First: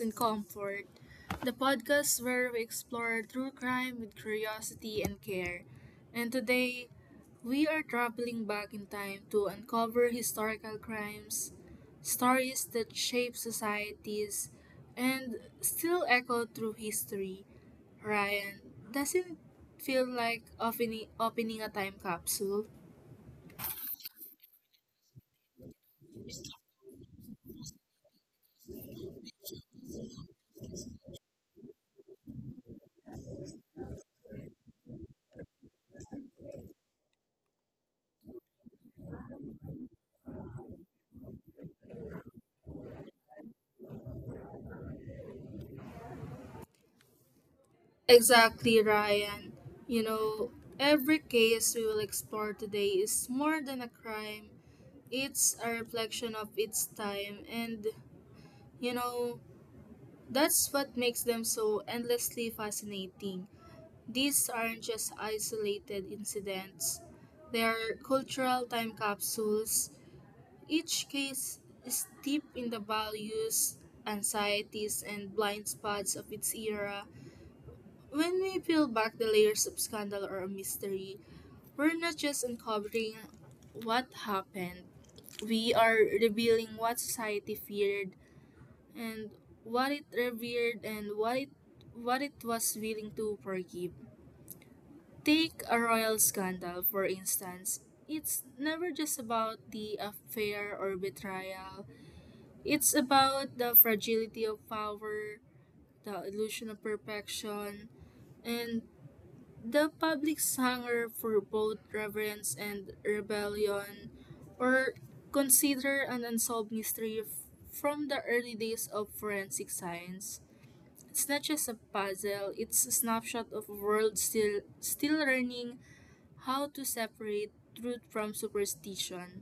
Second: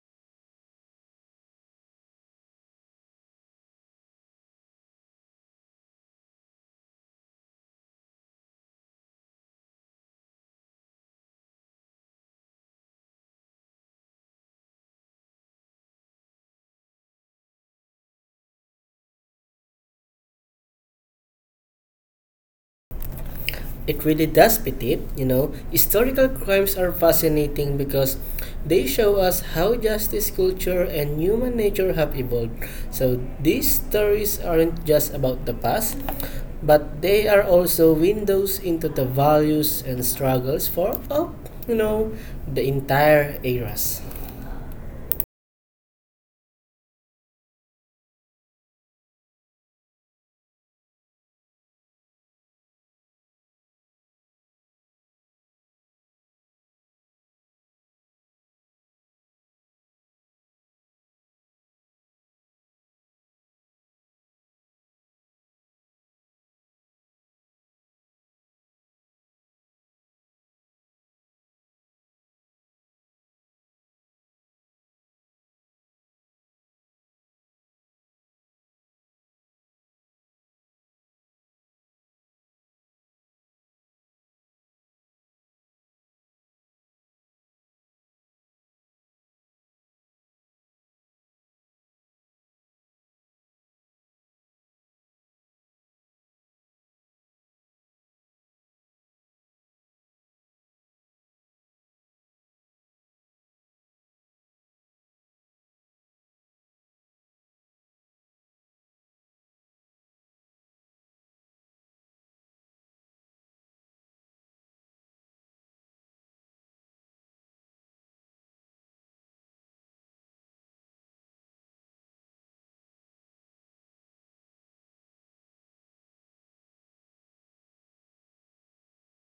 and Comfort, the podcast where we explore true crime with curiosity and care. And today, we are traveling back in time to uncover historical crimes, stories that shape societies, and still echo through history. Ryan, doesn't it feel like opening a time capsule? It really does, Petit. You know, historical crimes are fascinating because they show us how justice culture and human nature have evolved. So these stories aren't just about the past, but they are also windows into the values and struggles for, you know, the entire eras. Exactly, Ryan. You know, every case we will explore today is more than a crime, it's a reflection of its time, and, you know, that's what makes them so endlessly fascinating. These aren't just isolated incidents, they are cultural time capsules. Each case is deep in the values, anxieties, and blind spots of its era. When we peel back the layers of scandal or mystery, we're not just uncovering what happened, we are revealing what society feared and what it revered and what it was willing to forgive. Take a royal scandal, for instance. It's never just about the affair or betrayal. It's about the fragility of power, the illusion of perfection, and the public's hunger for both reverence and rebellion, or consider an from the early days of forensic science. It's not just a puzzle, it's a snapshot of a world still learning how to separate truth from superstition.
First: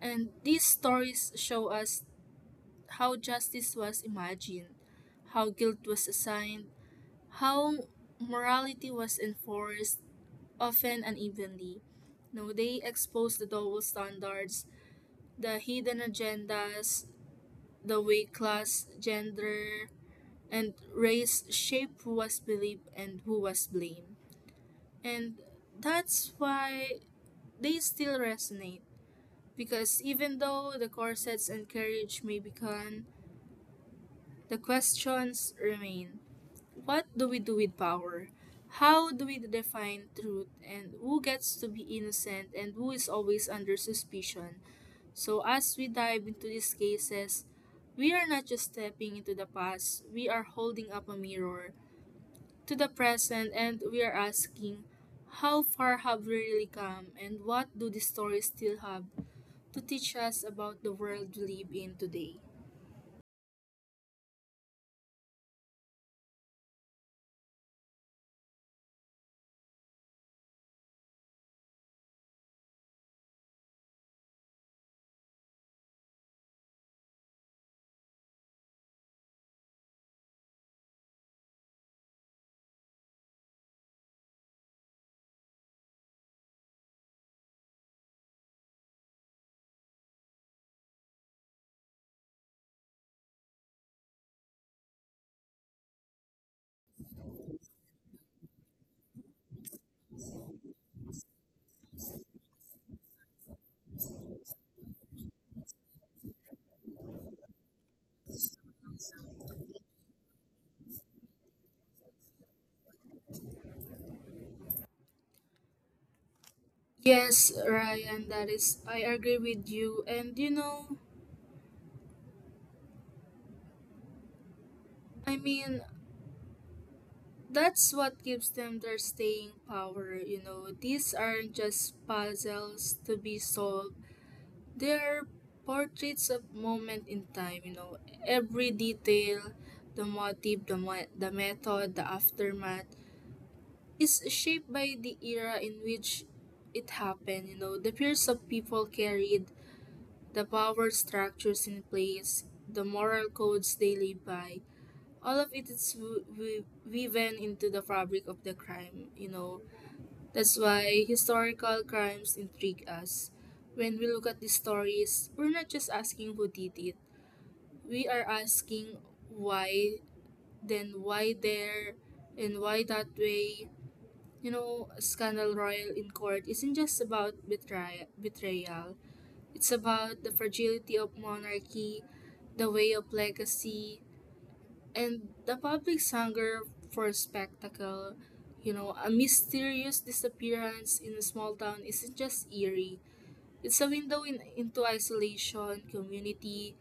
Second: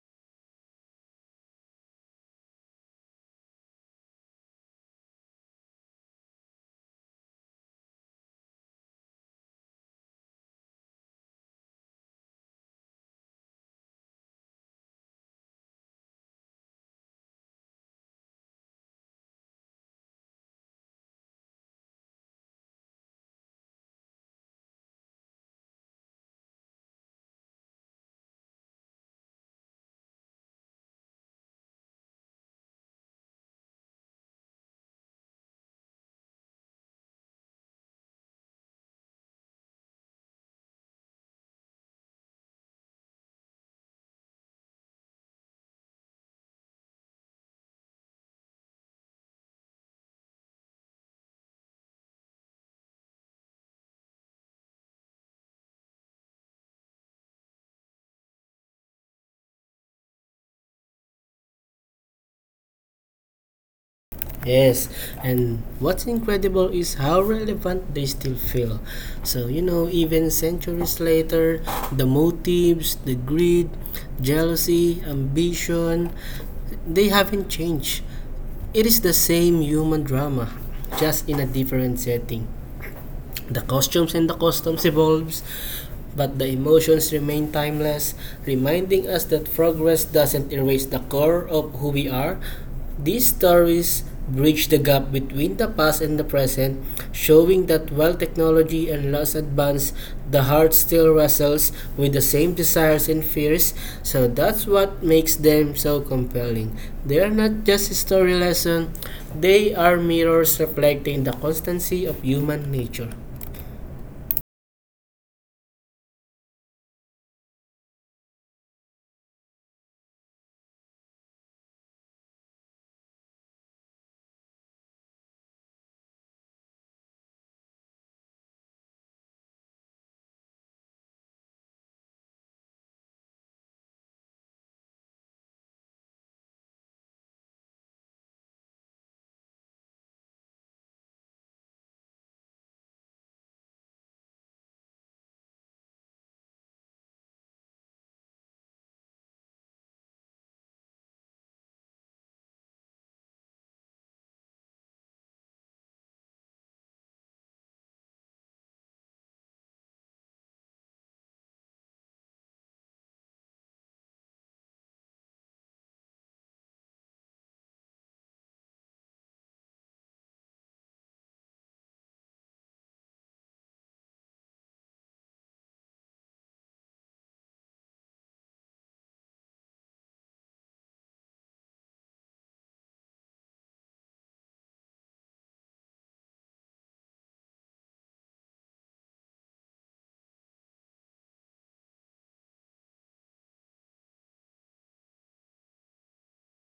And these stories show us how justice was imagined, how guilt was assigned, how morality was enforced, often unevenly. No, they expose the double standards, the hidden agendas, the way class, gender, and race shape who was believed and who was blamed. And that's why they still resonate. Because even though the corsets and carriage may be gone, the questions remain. What do we do with power? How do we define truth and who gets to be innocent and who is always under suspicion? So, as we dive into these cases, we are not just stepping into the past, we are holding up a mirror to the present and we are asking, how far have we really come and what do these stories still have to teach us about the world we live in today? Yes, and what's incredible is how relevant they still feel. So, even centuries later, the motives, the greed, jealousy, ambition, they haven't changed. It is the same human drama, just in a different setting. The costumes and the customs evolves, but the emotions remain timeless, reminding us that progress doesn't erase the core of who we are. These stories bridge the gap between the past and the present, showing that while technology and laws advance, the heart still wrestles with the same desires and fears. So that's what makes them so compelling. They are not just a story lesson, they are mirrors reflecting the constancy of human nature. Yes, Ryan, that is, I agree with you. And I mean, that's what gives them their staying power, you know. These aren't just puzzles to be solved. They're portraits of moment in time, you know. Every detail, the motive, the method, the aftermath is shaped by the era in which it happened, you know. The fears of people carried, the power structures in place, the moral codes they live by, all of it is woven into the fabric of the crime, you know, that's why historical crimes intrigue us. When we look at these stories, we're not just asking who did it. We are asking why, then why there, and why that way. You know, Scandal Royal in court isn't just about betrayal. It's about the fragility of monarchy, the way of legacy, and the public's hunger for spectacle. You know, a mysterious disappearance in a small town isn't just eerie. It's a window into isolation,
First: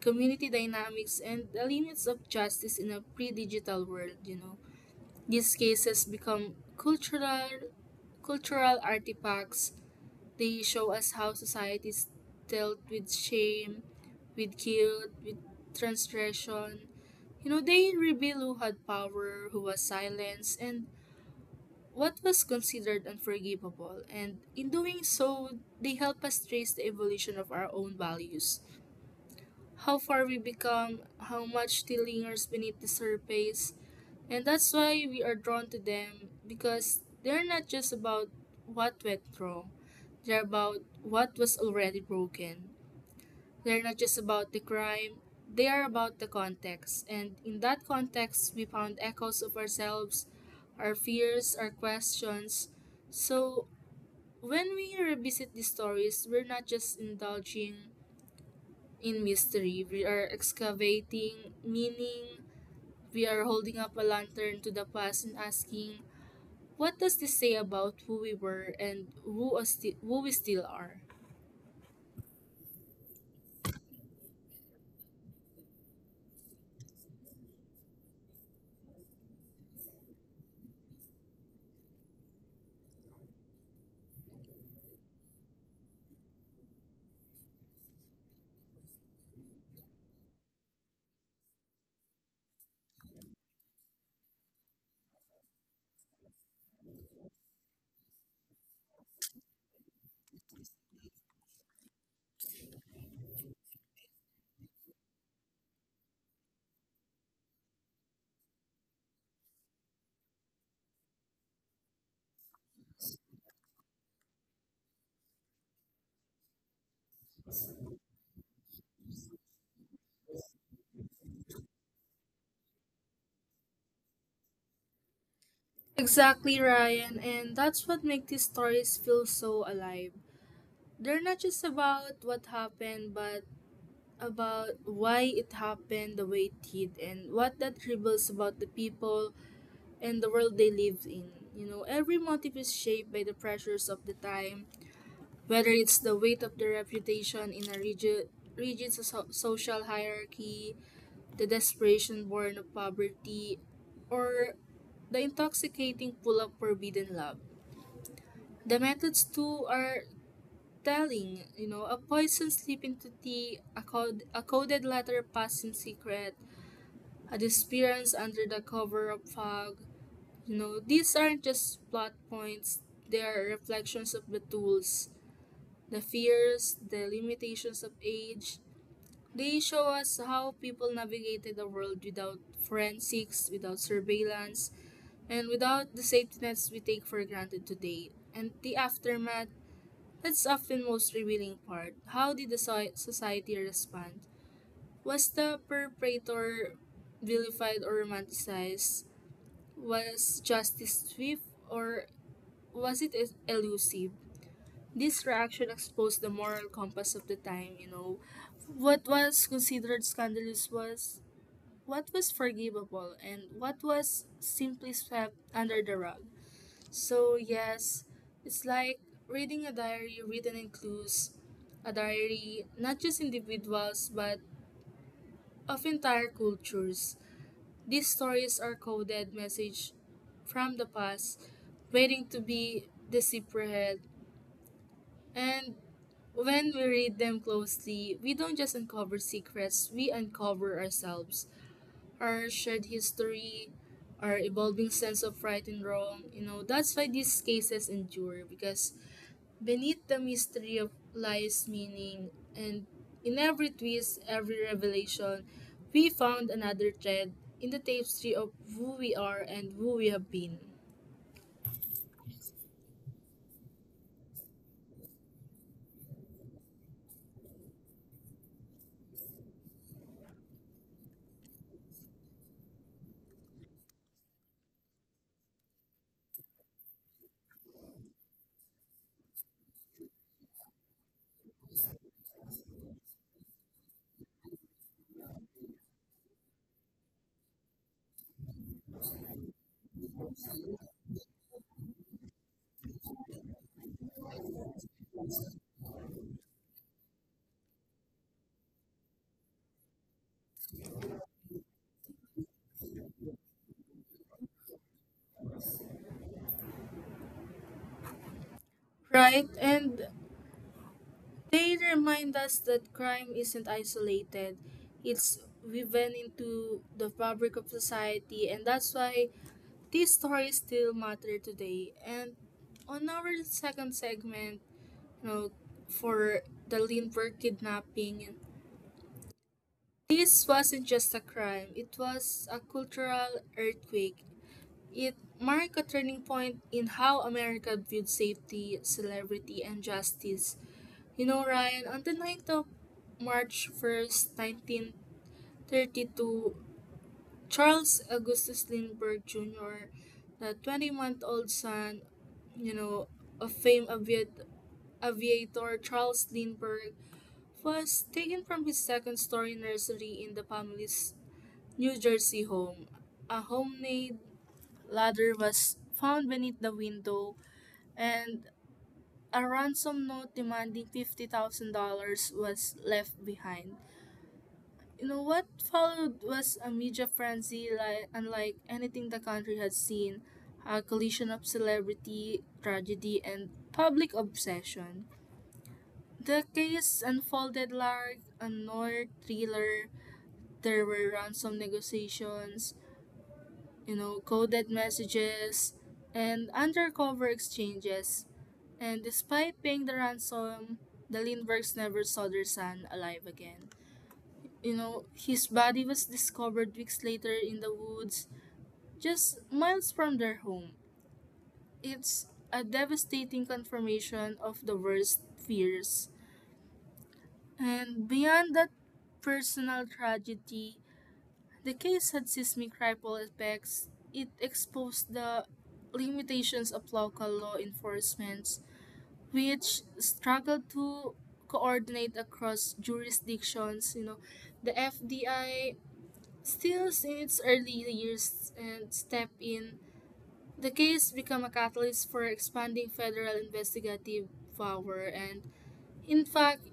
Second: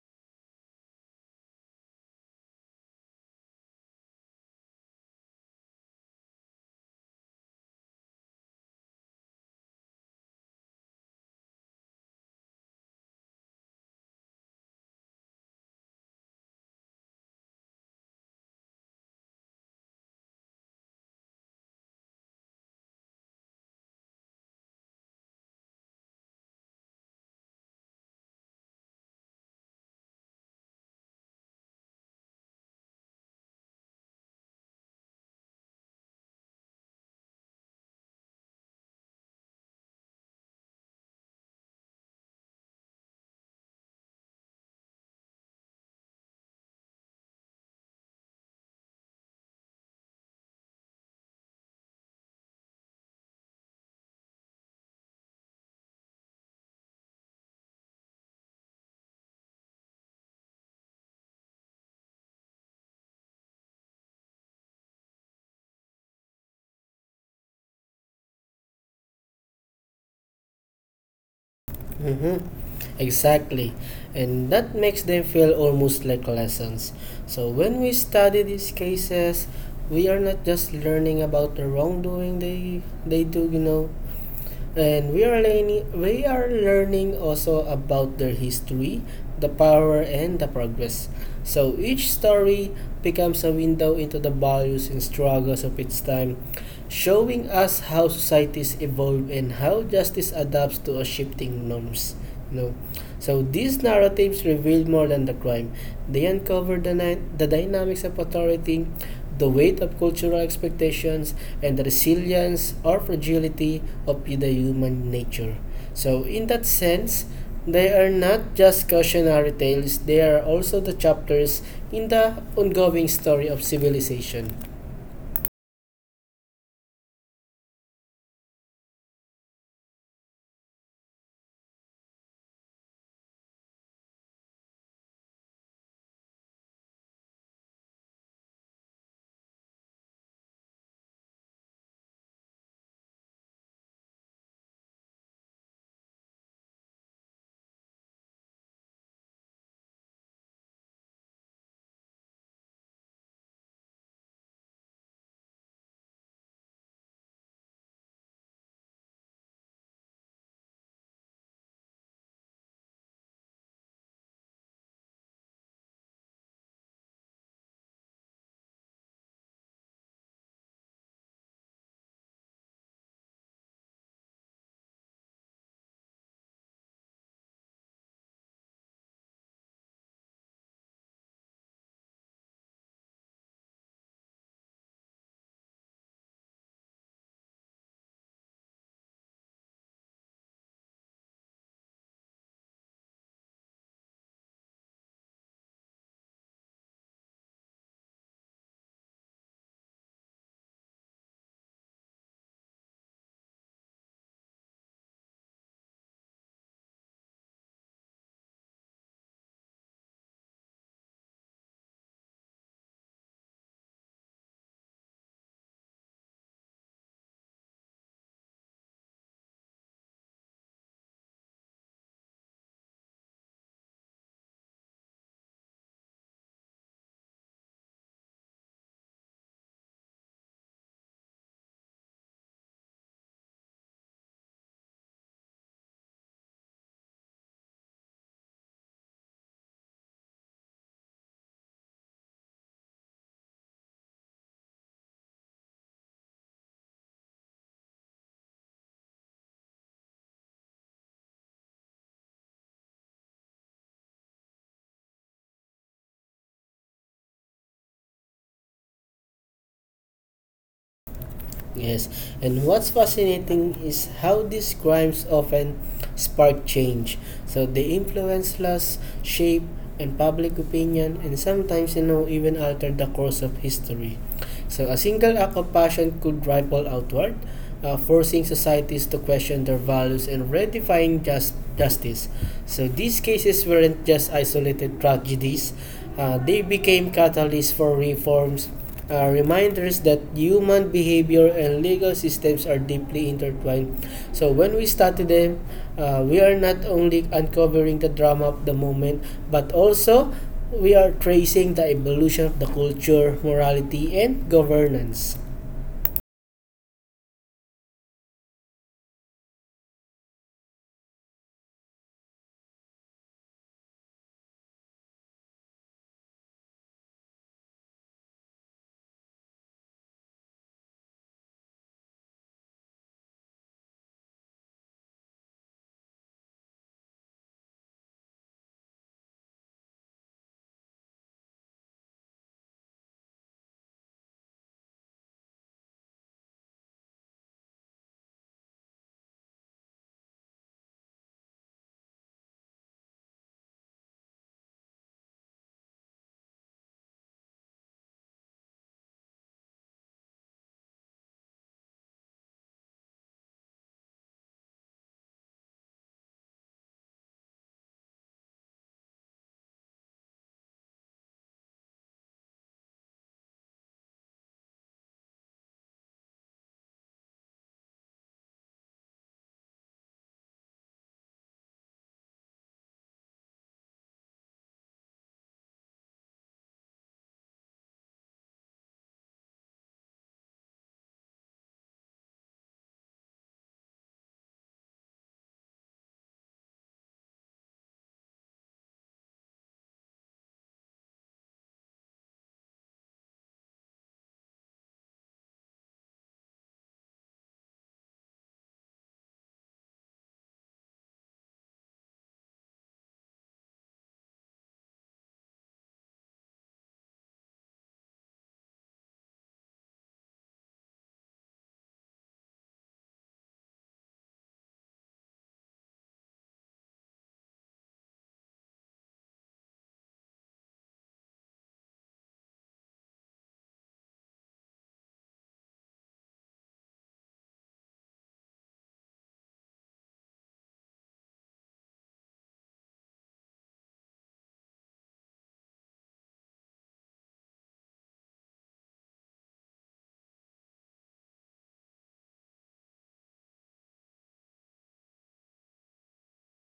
community dynamics, and the limits of justice in a pre-digital world. You know, these cases become cultural artifacts. They show us how societies dealt with shame, with guilt, with transgression. You know, they reveal who had power, who was silenced, and what was considered unforgivable. And in doing so, they help us trace the evolution of our own values, how far we become, how much still lingers beneath the surface. And that's why we are drawn to them, because they're not just about what went wrong, they're about what was already broken. They're not just about the crime, they are about the context. And in that context, we found echoes of ourselves, our fears, our questions. So when we revisit these stories, we're not just indulging in mystery, we are excavating meaning, we are holding up a lantern to the past and asking, what does this say about who we were and who, who we still are? Mm-hmm. Exactly. And that makes them feel almost like lessons. So when we study these cases, we are not just learning about the wrongdoing they do, and we are learning also about their history, the power and the progress. So each story becomes a window into the values and struggles of its time, showing us how societies evolve and how justice adapts to a shifting norms. No. So these narratives revealed more than the crime. They uncovered the dynamics of authority, the weight of cultural expectations, and the resilience or fragility of the human nature. So in that sense, they are not just cautionary tales, they are also the chapters in the ongoing story of civilization. Exactly, Ryan, and that's what makes these stories feel so alive. They're not just about what happened, but about why it happened the way it did and what that reveals about the people and the world they lived in. You know, every motive is shaped by the pressures of the time, whether it's the weight of their reputation in a rigid social hierarchy, the desperation born of poverty, or the intoxicating pull of forbidden love. The methods too are telling, you know, a poison slip into tea, a coded letter passed in secret, a disappearance under the cover of fog. You know, these aren't just plot points, they are reflections of the tools, the fears, the limitations of age. They show us how people navigated the world without forensics, without surveillance, and without the safety nets we take for granted today. And the aftermath, that's often most revealing part. How did the society respond? Was the perpetrator vilified or romanticized? Was justice swift or was it elusive? This reaction exposed the moral compass of the time, you know. What was considered scandalous was what was forgivable and what was simply swept under the rug. So, yes, it's like reading a diary written in clues, a diary not just individuals but of entire cultures. These stories are coded message from the past, waiting to be deciphered. And when we read them closely, we don't just uncover secrets, we uncover ourselves, our shared history, our evolving sense of right and wrong. You know, that's why these cases endure, because beneath the mystery of lies meaning, and in every twist, every revelation, we found another thread in the tapestry of who we are and who we have been. Yes, and what's fascinating is how these crimes often spark change. So they influence laws, shape, and public opinion, and sometimes, even alter the course of history. So a single act of passion could ripple outward, forcing societies to question their values and redefining justice. So these cases weren't just isolated tragedies. They became catalysts for reforms, reminders that human behavior and legal systems are deeply intertwined. So when we study them, we are not only uncovering the drama of the moment, but also we are tracing the evolution of the culture, morality, and governance. Right, and they remind us that crime isn't isolated, it's woven into the fabric of society, and that's why these stories still matter today. And on our second segment, you know, for the Lindbergh kidnapping, this wasn't just a crime, it was a cultural earthquake. It marked a turning point in how America viewed safety, celebrity, and justice. You know, Ryan, on the night of March 1st, 1932, Charles Augustus Lindbergh Jr., the 20-month-old son, you know, of aviator Charles Lindbergh, was taken from his second story nursery in the family's New Jersey home. A homemade ladder was found beneath the window, and a ransom note demanding $50,000 was left behind. You know, what followed was a media frenzy like, unlike anything the country had seen, a collision of celebrity, tragedy, and public obsession. The case unfolded like a noir thriller. There were ransom negotiations, you know, coded messages, and undercover exchanges. And despite paying the ransom, the Lindberghs never saw their son alive again. You know, his body was discovered weeks later in the woods, just miles from their home. It's a devastating confirmation of the worst fears. And beyond that personal tragedy, the case had seismic ripple effects. It exposed the limitations of local law enforcement, which struggled to coordinate across jurisdictions. You know, the FBI, still in its early years, and step in. The case became a catalyst for expanding federal investigative power, and in fact,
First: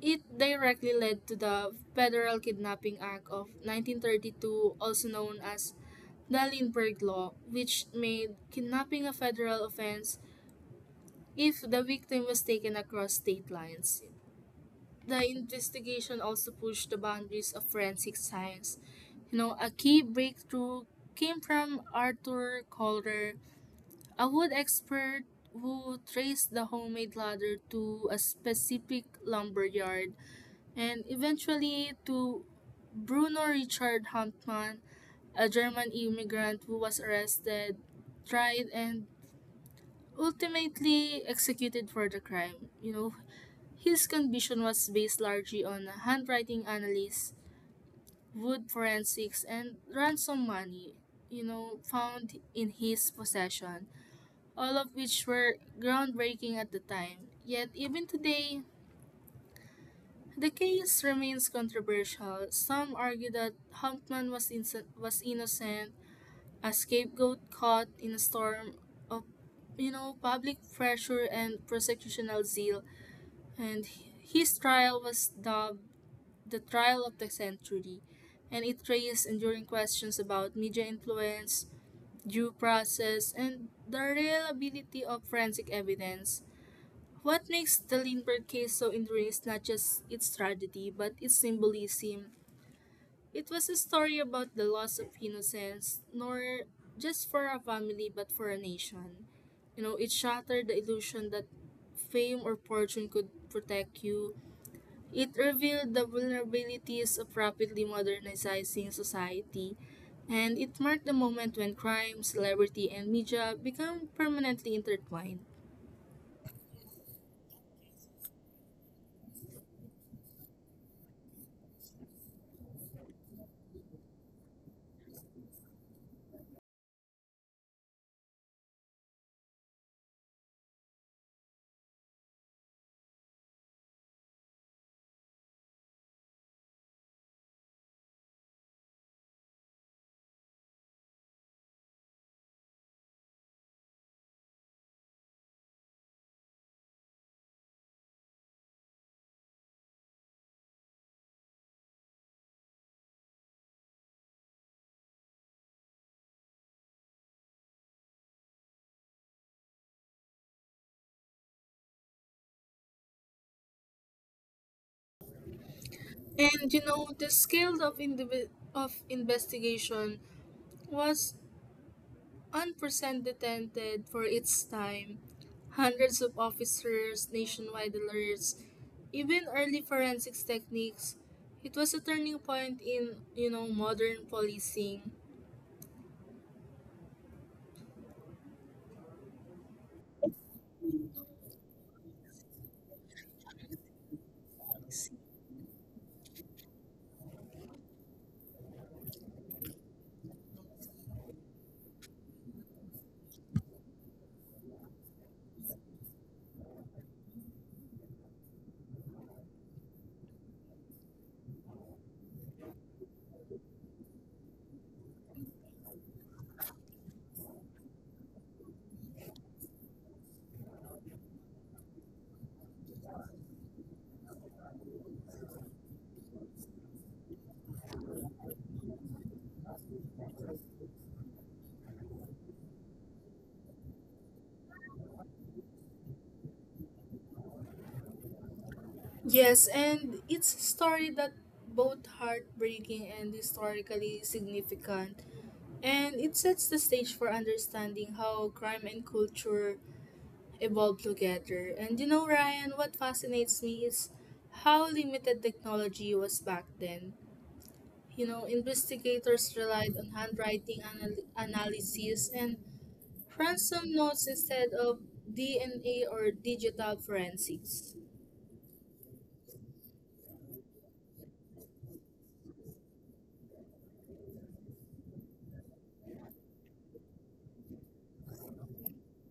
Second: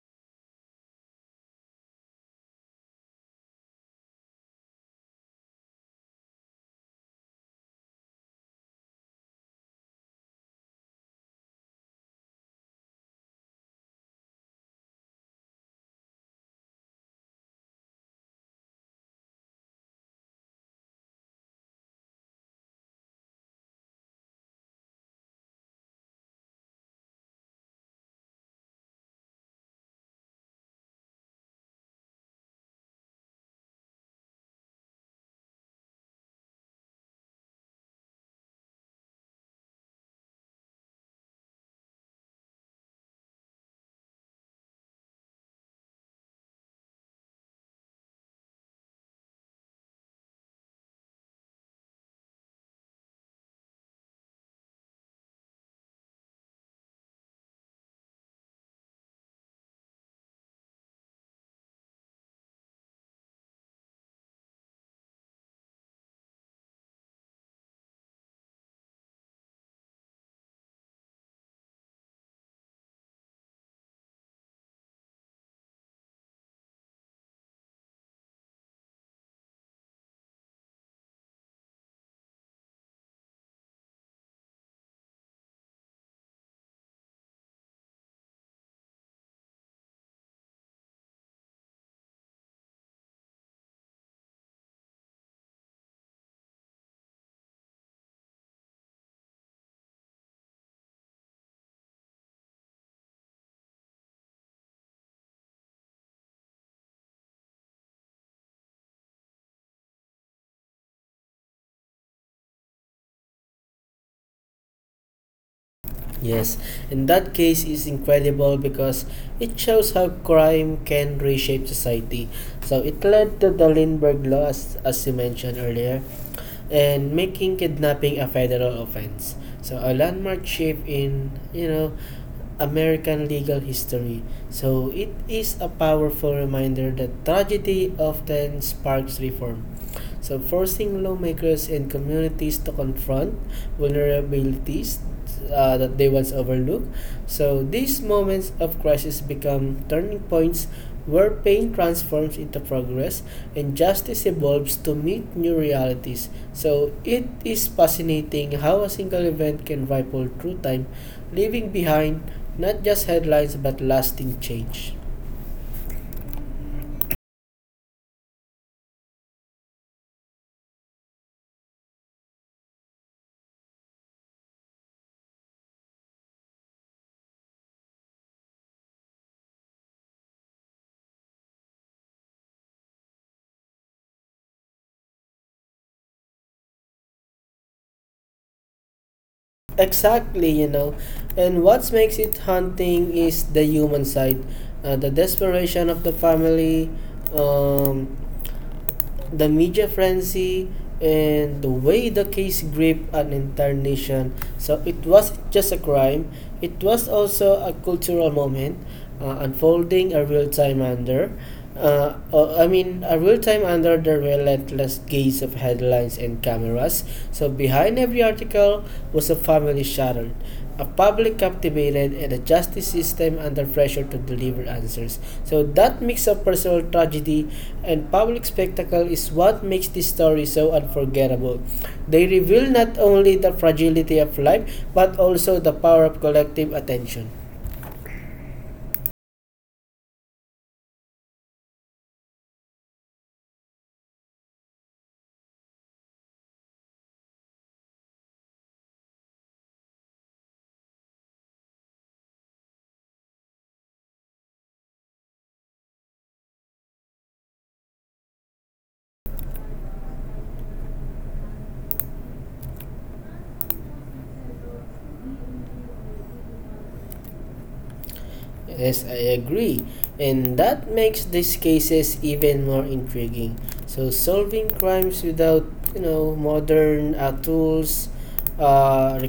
it directly led to the Federal Kidnapping Act of 1932, also known as the Lindbergh Law, which made kidnapping a federal offense if the victim was taken across state lines. The investigation also pushed the boundaries of forensic science. You know, a key breakthrough came from Arthur Calder, a wood expert who traced the homemade ladder to a specific lumberyard and eventually to Bruno Richard Hauptmann, a German immigrant who was arrested, tried, and ultimately executed for the crime. You know, his conviction was based largely on handwriting analysis, wood forensics, and ransom money, you know, found in his possession, all of which were groundbreaking at the time. Yet, even today, the case remains controversial. Some argue that Humpman was innocent, a scapegoat caught in a storm of, you know, public pressure and prosecutorial zeal, and his trial was dubbed the trial of the century, and it raised enduring questions about media influence, due process, and the reliability of forensic evidence. What makes the Lindbergh case so enduring is not just its tragedy, but its symbolism. It was a story about the loss of innocence, nor just for a family, but for a nation. You know, it shattered the illusion that fame or fortune could protect you. It revealed the vulnerabilities of rapidly modernizing society, and it marked the moment when crime, celebrity, and media become permanently intertwined. Yes, in that case is incredible because it shows how crime can reshape society. So it led to the Lindbergh Law, as you mentioned earlier, and making kidnapping a federal offense. So a landmark shift in, American legal history. So it is a powerful reminder that tragedy often sparks reform. So, forcing lawmakers and communities to confront vulnerabilities that they once overlooked. So, these moments of crisis become turning points where pain transforms into progress and justice evolves to meet new realities. So, it is fascinating how a single event can ripple through time, leaving behind not just headlines but lasting change. And you know, the scale of, of investigation was unprecedented for its time. Hundreds of officers, nationwide alerts, even early forensics techniques. It was a turning point in, you know, modern policing. Exactly, And what makes it haunting is the human side, the desperation of the family. Um, the media frenzy and the way the case gripped an entire nation. So it was just a crime. It was also a cultural moment, unfolding a real time under. I mean, a real time under the relentless gaze of headlines and cameras. So behind every article was a family shattered, a public captivated and a justice system under pressure to deliver answers. So that mix of personal tragedy and public spectacle is what makes this story so unforgettable. They reveal not only the fragility of life but also the power of collective attention. Yes, and it's a story that both heartbreaking and historically significant, and it sets the stage for understanding how crime and culture evolved together. Ryan, what fascinates me is how limited technology was back then. You know, investigators relied on handwriting analysis and ransom notes instead of DNA or digital forensics. Yes, I agree. And that makes these cases even more intriguing. So solving crimes without, you know, modern tools uh,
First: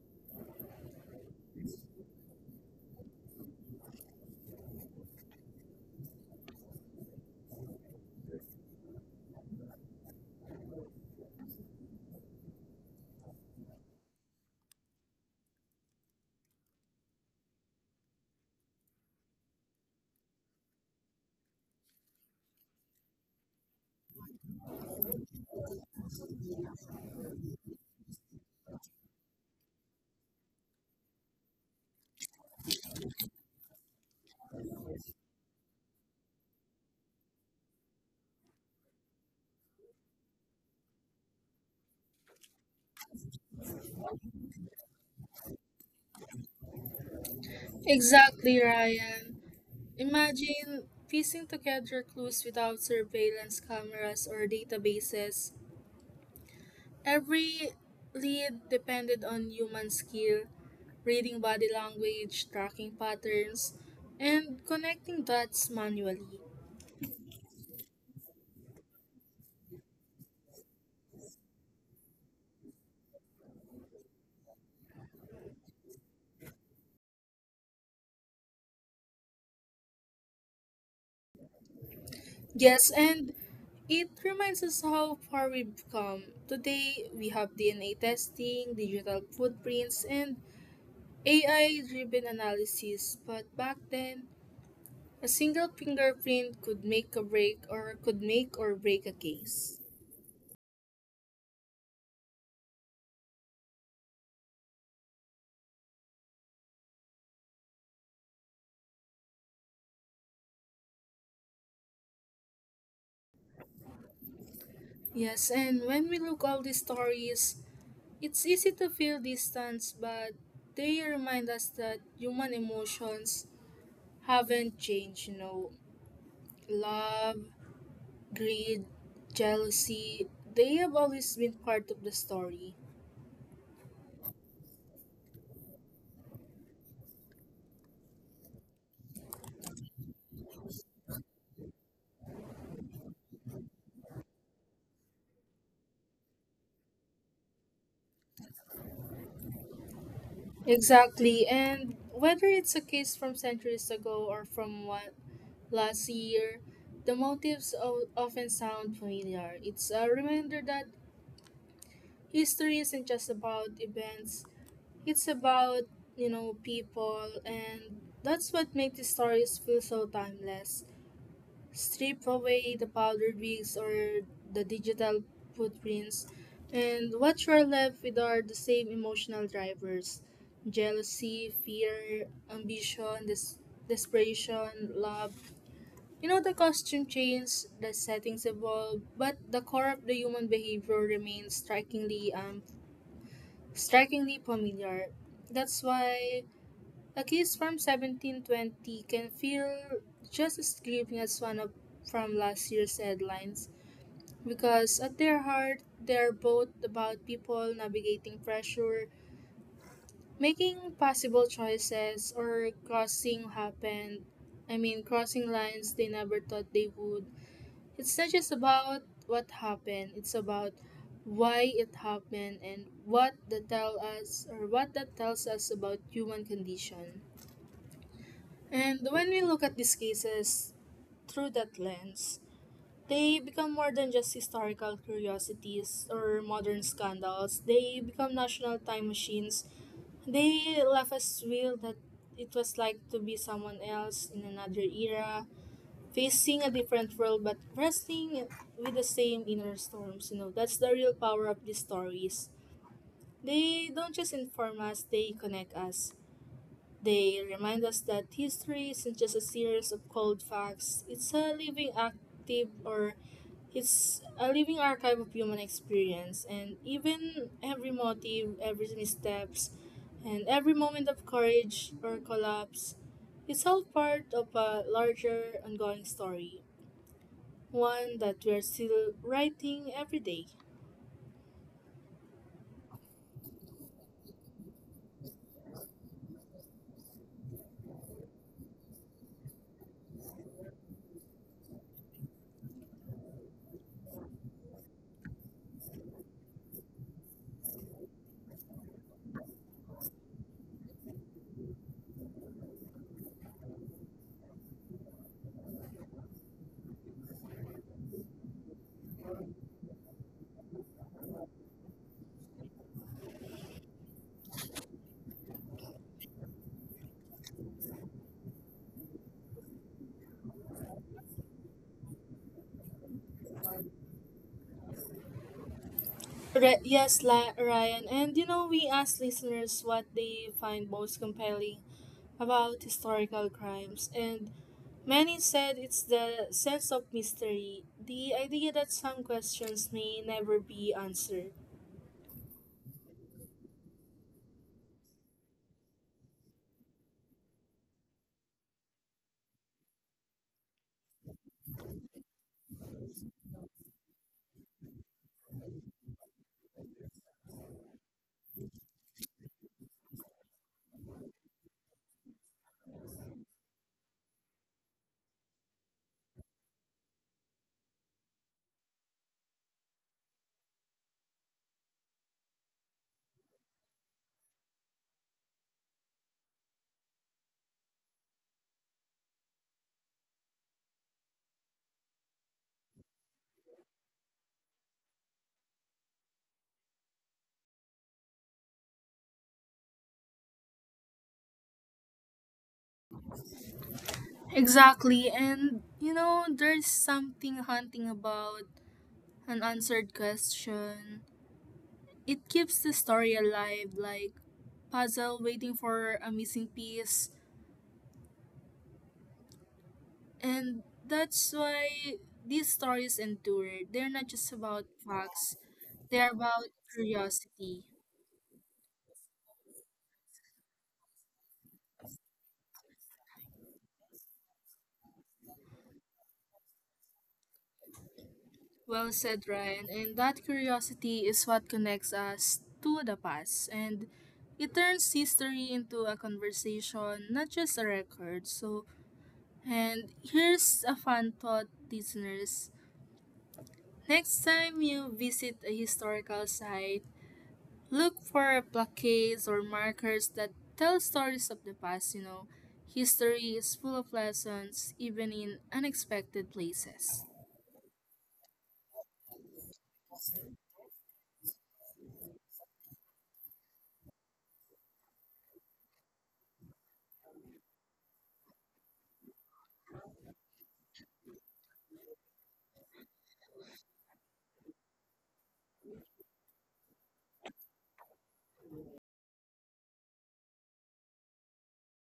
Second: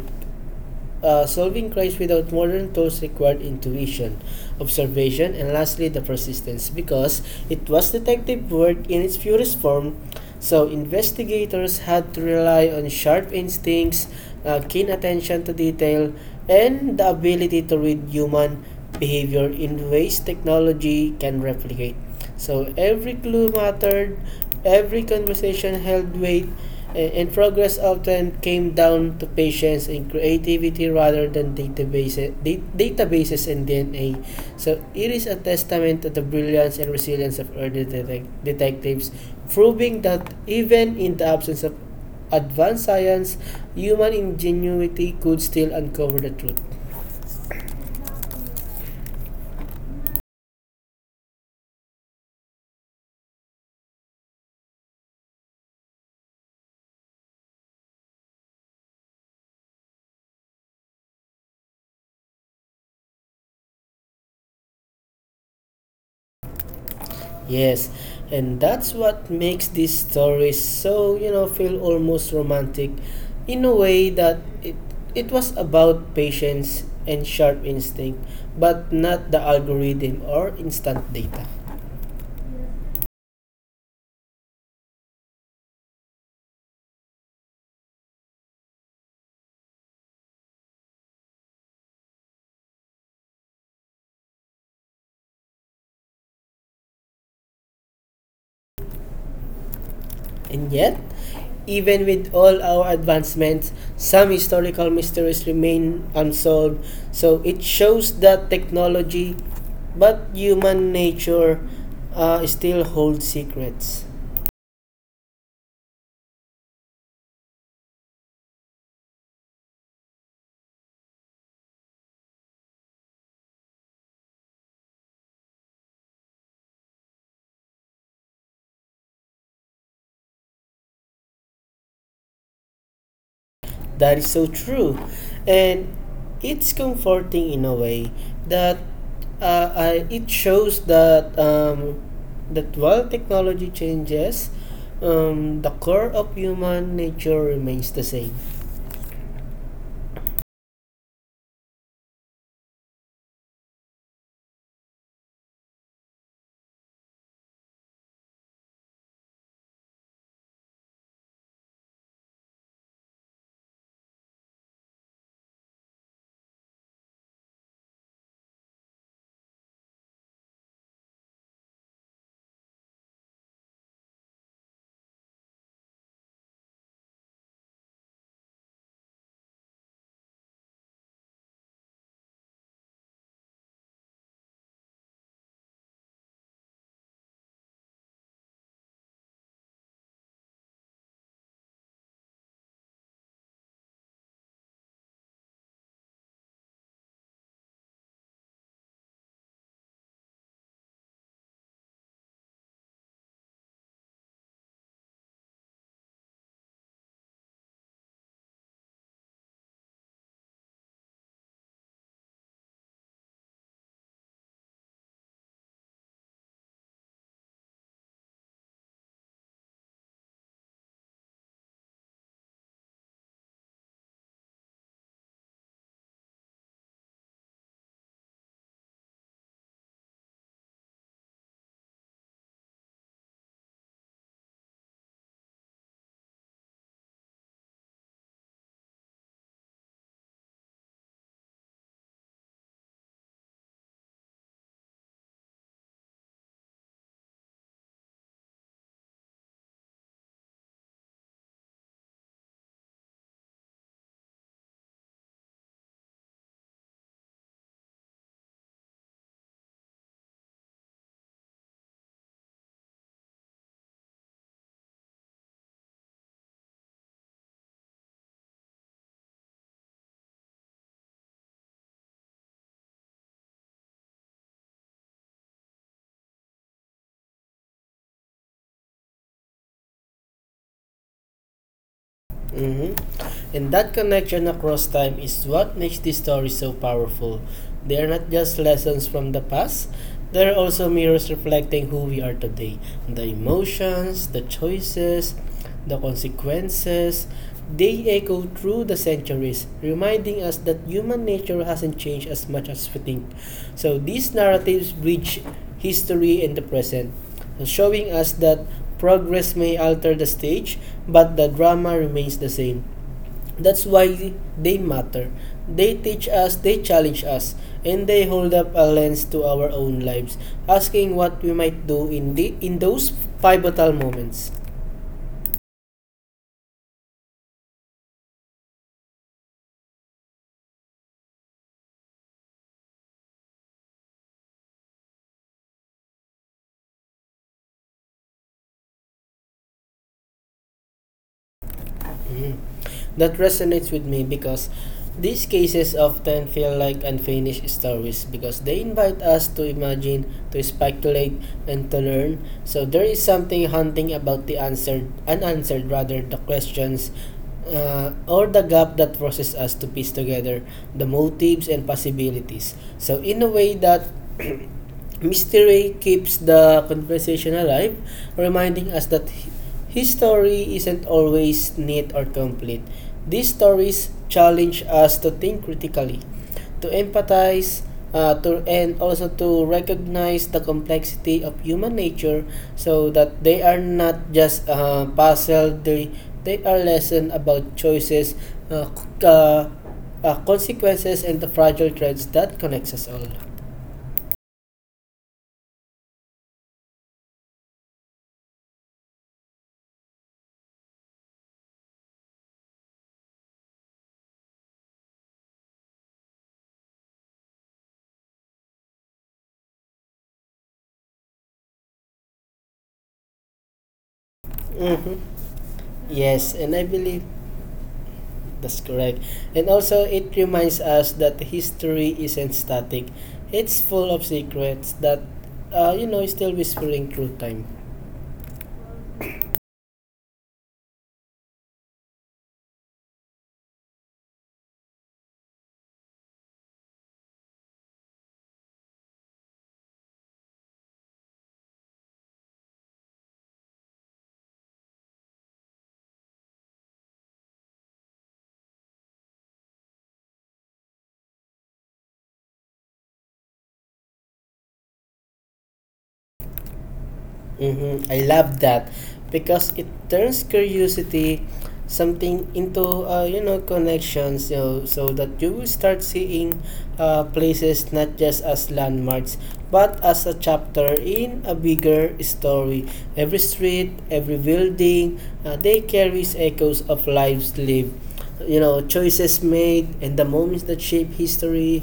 solving crimes without modern tools required intuition, observation, and lastly the persistence because it was detective work in its purest form. So investigators had to rely on sharp instincts, keen attention to detail, and the ability to read human behavior in ways technology can replicate. So every clue mattered, every conversation held weight, And progress often came down to patience and creativity rather than databases and DNA. So it is a testament to the brilliance and resilience of early detectives, proving that even in the absence of advanced science, human ingenuity could still uncover the truth. Exactly, Ryan. Imagine piecing together clues without surveillance cameras or databases. Every lead depended on human skill, reading body language, tracking patterns, and connecting dots manually. Yes, and that's what makes these stories so, feel almost romantic in a way that it was about patience and sharp instinct, but not the algorithm or instant data. Yes, and it reminds us how far we've come. Today, we have DNA testing, digital footprints, and AI driven analysis, but back then, a single fingerprint could make a break or could make or break a case. And yet, even with all our advancements, some historical mysteries remain unsolved. So it shows that technology, but human nature still holds secrets. Yes, and when we look all these stories, it's easy to feel distance, but They remind us that human emotions haven't changed. Love, greed, jealousy, they have always been part of the story. That is so true. And it's comforting in a way that it shows that that while technology changes, the core of human nature remains the same. Exactly, and whether it's a case from centuries ago or from what last year, the motives often sound familiar. It's a reminder that history isn't just about events; it's about people, and that's what makes the stories feel so timeless. Strip away the powdered wigs or the digital footprints, and what you're left with are the same emotional drivers jealousy, fear, ambition, desperation, love. You know, the costume change, the settings evolve, but the core of the human behavior remains strikingly familiar. That's why a kiss from 1720 can feel just as gripping as one of, from last year's headlines because at their heart, they're both about people navigating pressure, making possible choices, or crossing happened. I mean, crossing lines they never thought they would. It's not just about what happened, it's about why it happened and what that tell us or what that tells us about human condition. And when we look at these cases through that lens, they become more than just historical curiosities or modern scandals. They become national time machines. They left us feel that it was like to be someone else in another era, facing a different world but wrestling with the same inner storms. You know, that's the real power of these stories. They don't just inform us, they connect us. They remind us that history isn't just a series of cold facts. It's a living active or it's a living archive of human experience and even every motive, every missteps, and every moment of courage or collapse, it's all part of a larger ongoing story, one that we're still writing every day. hmm And that connection across time is what makes these stories so powerful. They are not just lessons from the past, they are also mirrors reflecting who we are today the emotions, the choices, the consequences. They echo through the centuries, reminding us that human nature hasn't changed as much as we think. So these narratives bridge history and the present showing us that progress may alter the stage, but the drama remains the same. That's why they matter. They teach us, they challenge us, and they hold up a lens to our own lives, asking what we might do in those pivotal moments. Yes, Ryan. And you know, we asked listeners what they find most compelling about historical crimes, and many said it's the sense of mystery, the idea that some questions may never be answered. Mhm. That resonates with me because these cases often feel like unfinished stories because they invite us to imagine, to speculate, and to learn. So there is something haunting about unanswered rather, the questions or the gap that forces us to piece together the motives and possibilities. So in a way that Mystery keeps the conversation alive, reminding us that his story isn't always neat or complete. These stories challenge us to think critically, to empathize, and also to recognize the complexity of human nature so that they are not just puzzle, they are lesson about choices, uh, c- uh, consequences, and the fragile threads that connects us all. Exactly, and you know, there's something haunting about an answered question. It keeps the story alive, like puzzle waiting for a missing piece. And that's why these stories endure. They're not just about Mhm. facts, they're Yes, about and I believe curiosity. that's correct. And also, it reminds us that history isn't static. It's full of secrets that, is still whispering through time. Well said, Ryan. And that curiosity is what connects us to the past. And it turns history into a conversation, not just a record. So, and here's a fun thought, listeners. Next time you visit a historical site, look for plaques or markers that tell stories of the past. History is full of lessons, even in unexpected places. Mm-hmm. I love that because it turns curiosity something into connections, you know, so that you will start seeing places not just as landmarks but as a chapter in a bigger story. Every street, every building, they carries echoes of lives lived, you know, choices made and the moments that shape history.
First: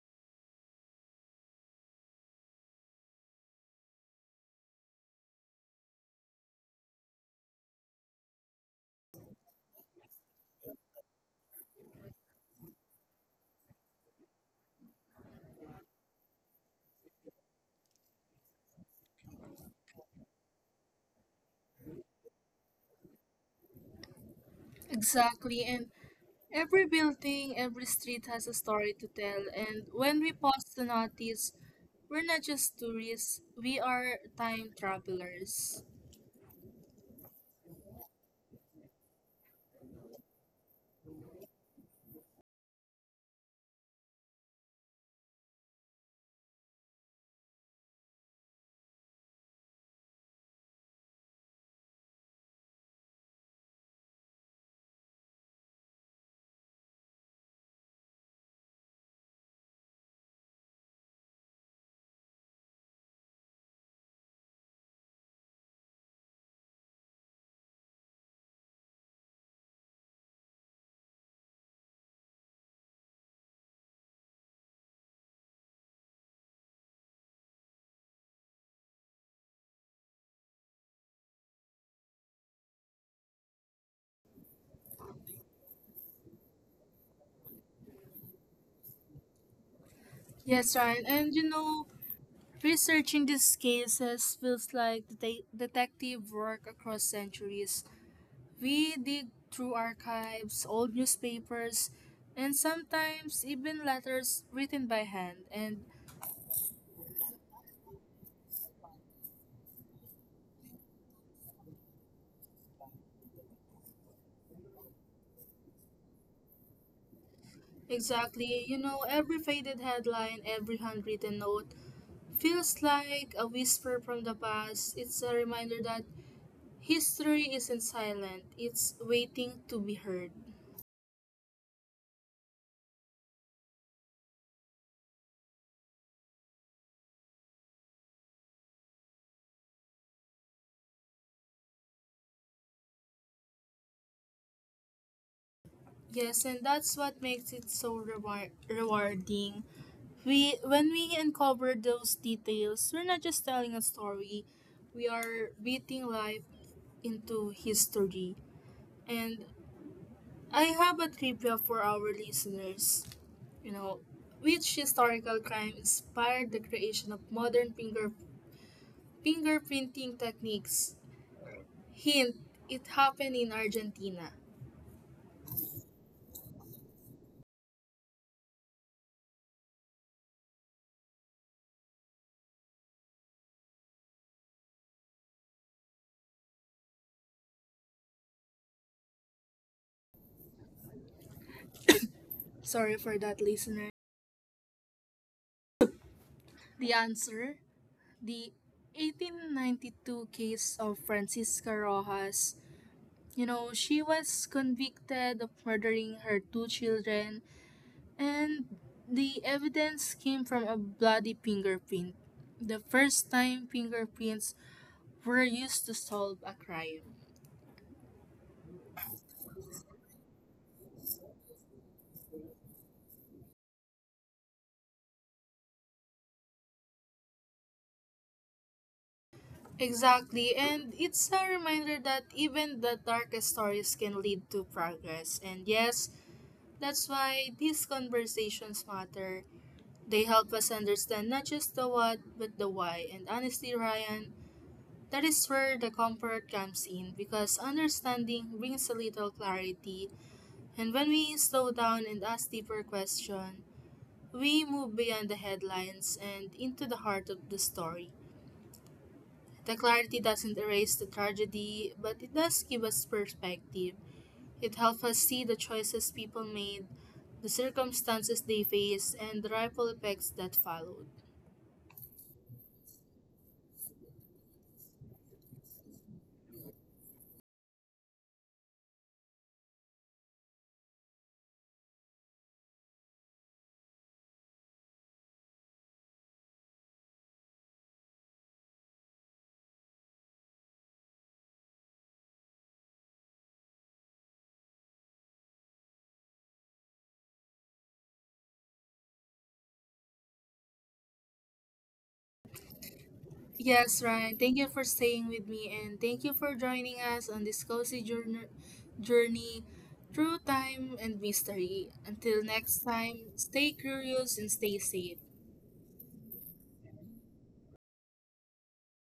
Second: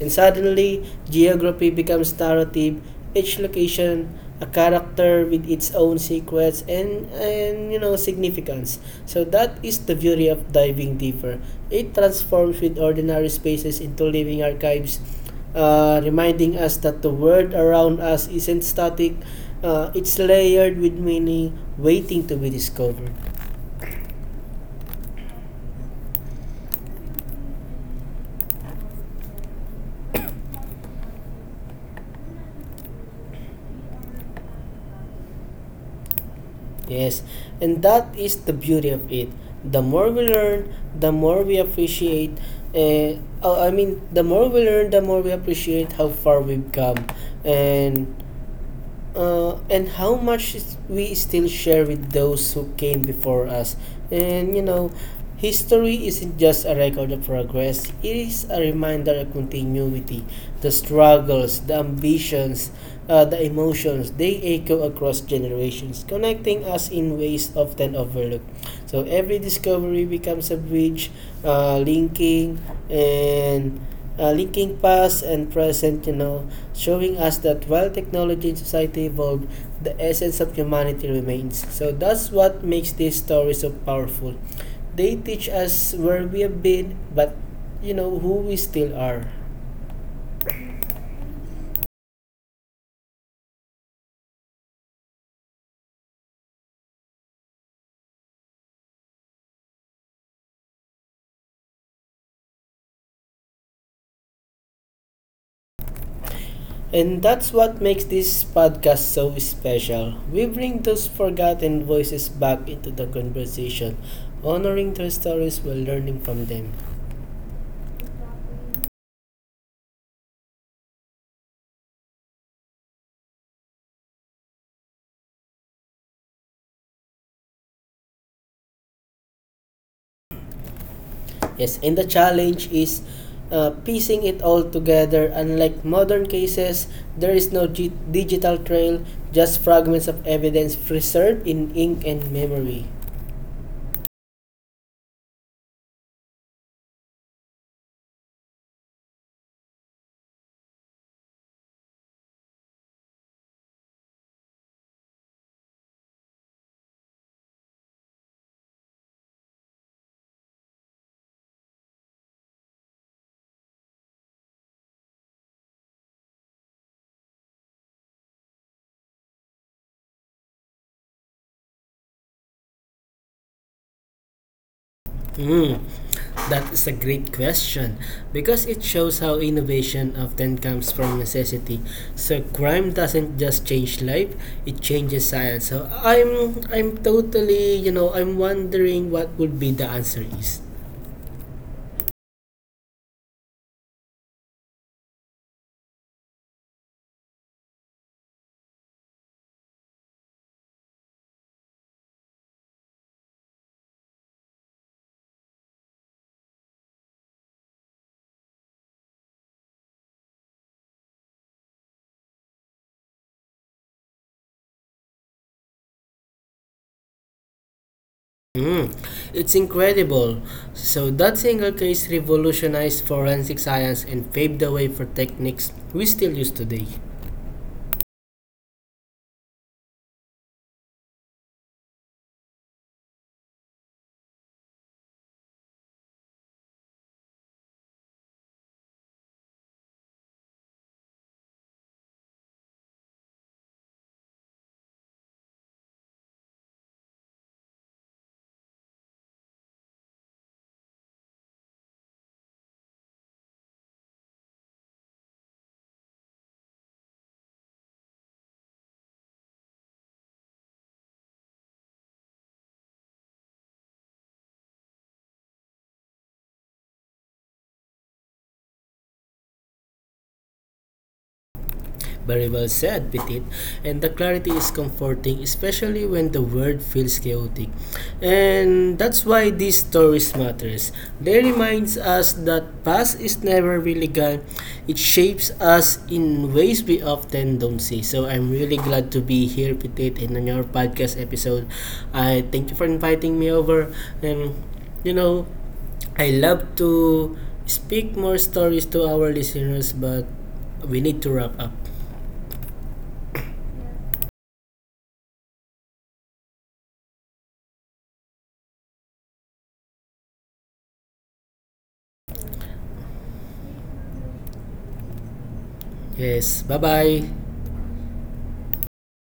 And suddenly geography becomes narrative, each location a character with its own secrets and you know significance. So that is the beauty of diving deeper. It transforms with ordinary spaces into living archives, reminding us that the world around us isn't static. It's layered with meaning, waiting to be discovered. Exactly, and every building, every street has a story to tell, and when we pause to notice, we're not just tourists, we are time travelers. Yes, and that is the beauty of it. The more we learn, the more we appreciate. Uh, I mean, The more we learn, the more we appreciate how far we've come. And how much we still share with those who came before us. And you know, history isn't just a record of progress, it is a reminder of continuity. The struggles, the ambitions, the emotions, they echo across generations, connecting us in ways often overlooked. So every discovery becomes a bridge, uh, linking linking past and present, you know, showing us that while technology and society evolve, the essence of humanity remains. So that's what makes these stories so powerful. They teach us where we have been, but who we still are. Yes, Ryan, and you know, researching these cases feels like detective work across centuries. We dig through archives, old newspapers, and sometimes even letters written by hand. And And that's what makes this podcast so special. We bring those forgotten voices back into the conversation, honoring their stories while learning from them. exactly, you know, every faded headline, every handwritten note feels like a whisper from the past. It's a reminder that history isn't silent, it's waiting to be heard. Yes, and the challenge is piecing it all together. Unlike modern cases, there is no digital trail, just fragments of evidence preserved in ink and memory. Yes, and that's what makes it so rewarding. We when we uncover those details, we're not just telling a story. We are beating life into history. And I have a trivia for our listeners. You know, which historical crime inspired the creation of modern fingerprinting techniques? Hint: it happened in Argentina. Hmm, that is a great question because it shows how innovation often comes from necessity. So crime doesn't just change life; it changes science. So I'm totally, you know, I'm wondering what would be the answer is. Sorry for that, listener. The answer the 1892 case of Francisca Rojas. You know, she was convicted of murdering her two children, and the evidence came from a bloody fingerprint. The first time fingerprints were used to solve a crime. Mm, it's incredible. So that single case revolutionized forensic science and paved the way for techniques we still use today. Exactly, and it's a reminder that even the darkest stories can lead to progress. And yes, that's why these conversations matter. They help us understand not just the what, but the why. And honestly, Ryan, that is where the comfort comes in because understanding brings a little clarity. And when we slow down and ask deeper questions, we move beyond the headlines and into the heart of the story. The clarity doesn't erase the tragedy, but it does give us perspective. It helps us see the choices people made, the circumstances they faced, and the ripple effects that followed. Very well said, Petit. And the clarity is comforting, especially when the world feels chaotic. And that's why these stories matters. They reminds us that past is never really gone. It shapes us in ways we often don't see. So I'm really glad to be here, Petit, and on your podcast episode. I thank you for inviting me over. And you know, I love to speak more stories to our listeners, but we need to wrap up. Yes, Ryan. Thank you for staying with me and thank you for joining us on this cozy journey through time and mystery. Until next time, stay curious and stay safe. Yes. Bye bye.